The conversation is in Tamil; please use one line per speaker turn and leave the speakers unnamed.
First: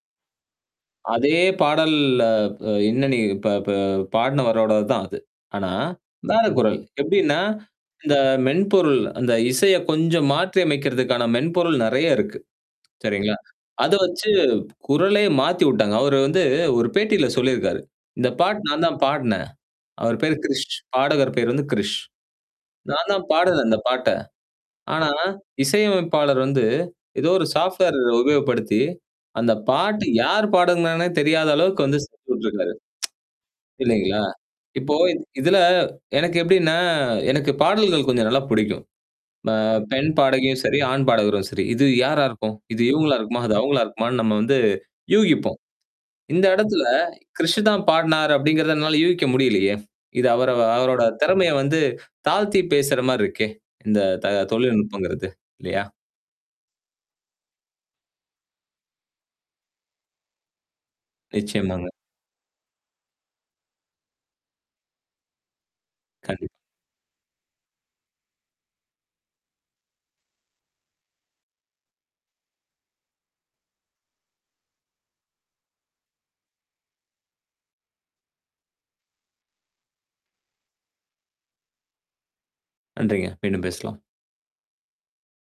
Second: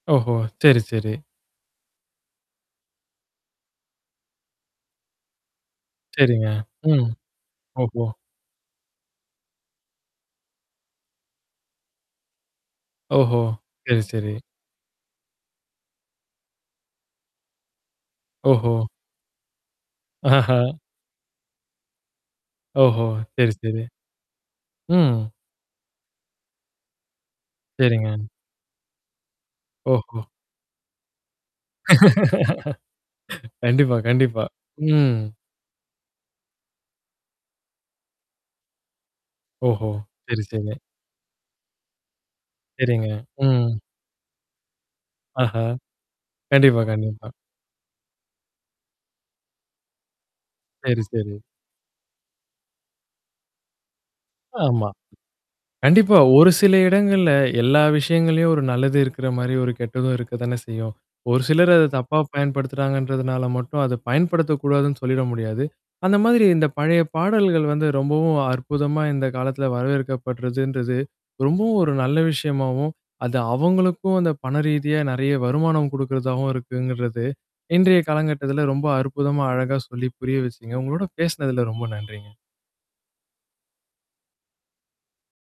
ஓஹோ! சேரி, சேரி.
அதே பாடல் அ என்னா நீ இப்ப ப பாடினவரோடது தான் அது. ஆனா, வேற
சேரிங்க.
குரல்.
ம்.
எப்படின்னா?
ஓஹோ!
இந்த மென்பொருள், அந்த இசைய கொஞ்சம் மாற்றியமைக்கிறதுக்கான மென்பொருள் நிறையா இருக்கு. சரிங்களா.
ஓஹோ!
அத
சேரி,
வச்சு
சேரி.
குரலே மாத்திவுட்டாங்க. அவரு வந்து ஒரு பேட்டியில சொல்லியிருக்காரு. இந்த பாட்டு
ஓஹோ!
நான் தான் பாடுனேன். அவர் பேரு
ஆஹா!
கிரிஷ் பாடகர் பேரு வந்து கிரிஷ்.
ஓஹோ!
நான் தான்
சேரி,
பாடுனேன் இந்த
சேரி.
பாட்ட, ஆனா,
ம்.
இசையமைப்பாளர் வந்து ஏதோ ஒரு சாஃப்ட்வேர்
சேரிங்க.
உபயோகப்படுத்தி, அந்த பாட்டு
ஓஹோ!
யார் பாடுனாங்கன்னே தெரியாத அளவுக்கு வந்து செஞ்சு விட்டுருக்காரு.
கண்டிப்பா,
இல்ங்களா?
கண்டிப்பா.
இப்போ
ம்.
இதுல, எனக்கு எப்டின்னா எனக்கு பாடல்கள் கொஞ்சம் நல்லா புடிக்கும். அ
ஓஹோ!
பெண்
சேரி,
பாடகியும் சேரி,
சேரிங்க.
ஆண் பாடகரும் சேரி. "இது யாரா இருக்கும்? இது
சேரிங்க.
இவுங்களா இருக்குமா? அது
ம்.
அவுங்களா இருக்குமா"ன்னு! நம்ம வந்து யூகிப்போம்.
ஆஹா!
இந்த
கண்டிப்பா,
எடத்துல,
கண்டிப்பா.
"கிரிஷுதான் பாடுனாரு" அப்டிங்கிறத என்னால யூகிக்க முடியலையே! இது அவரு அவரோட
சேரி, சேரி.
திறமைய வந்து தாழ்த்தி பேசுற மாரி இருக்கே! இந்த த
ஆமா.
தொழில்நுட்பங்கிறது, இல்லையா?
கண்டிப்பா. ஒரு சில இடங்கள்ல, எல்லா விஷயங்கள்லயும் ஒரு நல்லது இருக்கிற மாரி ஒரு கெட்டதும் இருக்க தானே செய்யும்! ஒரு சிலர் அத
நிச்சயமாங்க.
தப்பா பயன்படுத்துறாங்கன்றதுனால மட்டும் அத பயன்படுத்தக்கூடாதுன்னு சொல்லிட முடியாது. அந்த மாதிரி
கண்டிப்
இந்த பழைய பாடல்கள் வந்து, ரொம்பவும் அற்புதமா இந்த காலத்தில வரவேற்கப்படுறதுன்றது, ரொம்பவும் ஒரு நல்ல விஷயமாவும், அது அவங்களுக்கும், அந்த பண ரீதியா நிறையா வருமானம் குடுக்குறதாவும் இருக்குங்கறது, இன்றைய காலங்கட்டத்தில ரொம்ப அற்புதமா, அழகா சொல்லி புரிய வச்சீங்க. உங்களோட பேசினதில ரொம்ப நன்றிங்க.
நன்றிங்க. மீண்டும் பேசலாம்.